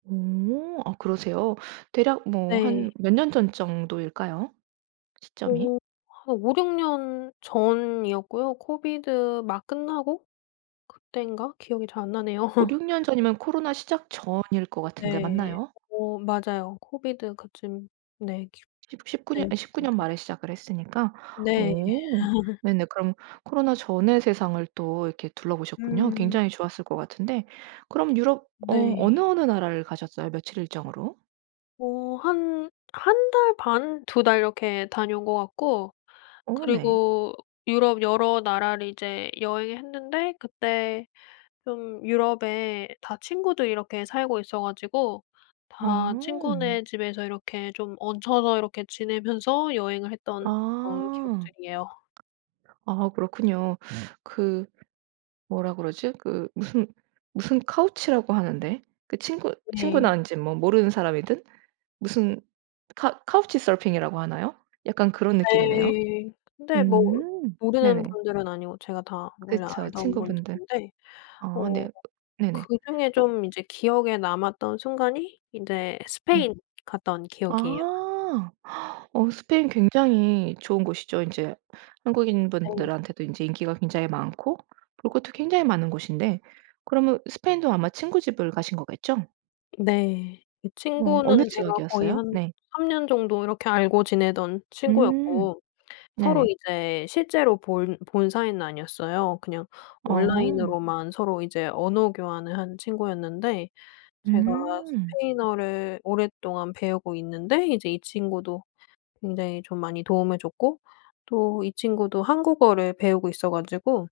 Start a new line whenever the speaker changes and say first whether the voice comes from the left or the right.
right: 음. 오. 아 그러세요? 대략 뭐 한
left: 네.
right: 몇 년 전 정도일까요? 시점이?
left: 어. 한 5-6년 전이었고요. 코비드 막 끝나고 그땐가 기억이 잘 안 나네요.
right: 5-6 년 전이면 코로나 시작 전일 것 같은데
left: 네.
right: 맞나요?
left: 어 맞아요. 코비드 그쯤. 네.
right: 십 십구
left: 네. 네.
right: 년 아
left: 어
right: 19년
left: 네.
right: 말에 시작을 했으니까
left: 네.
right: 오. 네네. 그럼 코로나 전에 세상을 또 이렇게 둘러보셨군요.
left: 음.
right: 굉장히 좋았을 것 같은데 그럼 유럽 어 어느,
left: 네.
right: 어느 나라를 가셨어요? 며칠 일정으로?
left: 어. 한 1달 반, 2달 이렇게 다녀온 거 같고
right: 어 네.
left: 그리고 유럽 여러 나라를 이제 여행을 했는데 그때 좀 유럽에 다 친구들이 이렇게 살고 있어 가지고 다
right: 어.
left: 친구네 집에서 이렇게 좀 얹혀서 이렇게 지내면서 여행을 했던 그런
right: 아.
left: 기억들이에요.
right: 아 그렇군요. 그 뭐라 그러지? 그 무슨 무슨 couch라고 하는데 그 친구
left: 네.
right: 친구난지 뭐 모르는 사람이든 무슨 카 couch surfing 이라고 하나요? 약간 그런 느낌이네요.
left: 네. 근데 뭐
right: 음.
left: 모르는
right: 네네.
left: 분들은 아니고 제가 다 원래
right: 그쵸.
left: 알던
right: 친구분들.
left: 분들인데
right: 아
left: 어
right: 네. 네네.
left: 그중에
right: 어
left: 좀 이제 기억에 남았던 순간이 인제
right: 네.
left: 스페인 갔다 온 기억이에요.
right: 아. 어 스페인 굉장히 좋은 곳이죠. 이제 한국인
left: 네.
right: 분들한테도 인제 인기가 굉장히 많고 볼 것도 굉장히 많은 곳인데 그러면 스페인도 아마 친구 집을 가신 거겠죠?
left: 네. 이
right: 어. 어느
left: 친구는 제가 거의
right: 지역이었어요?
left: 한
right: 네.
left: 3년 정도 이렇게 알고 지내던
right: 음.
left: 친구였고 서로
right: 네네.
left: 이제 실제로 본 본 사이는 아니었어요. 그냥
right: 어.
left: 온라인으로만 서로 이제 언어 교환을 한 친구였는데 제가
right: 음.
left: 스페인어를 오랫동안 배우고 있는데 이제 이 친구도 굉장히 좀 많이 도움을 줬고 또 이 친구도 한국어를 배우고 있어 가지고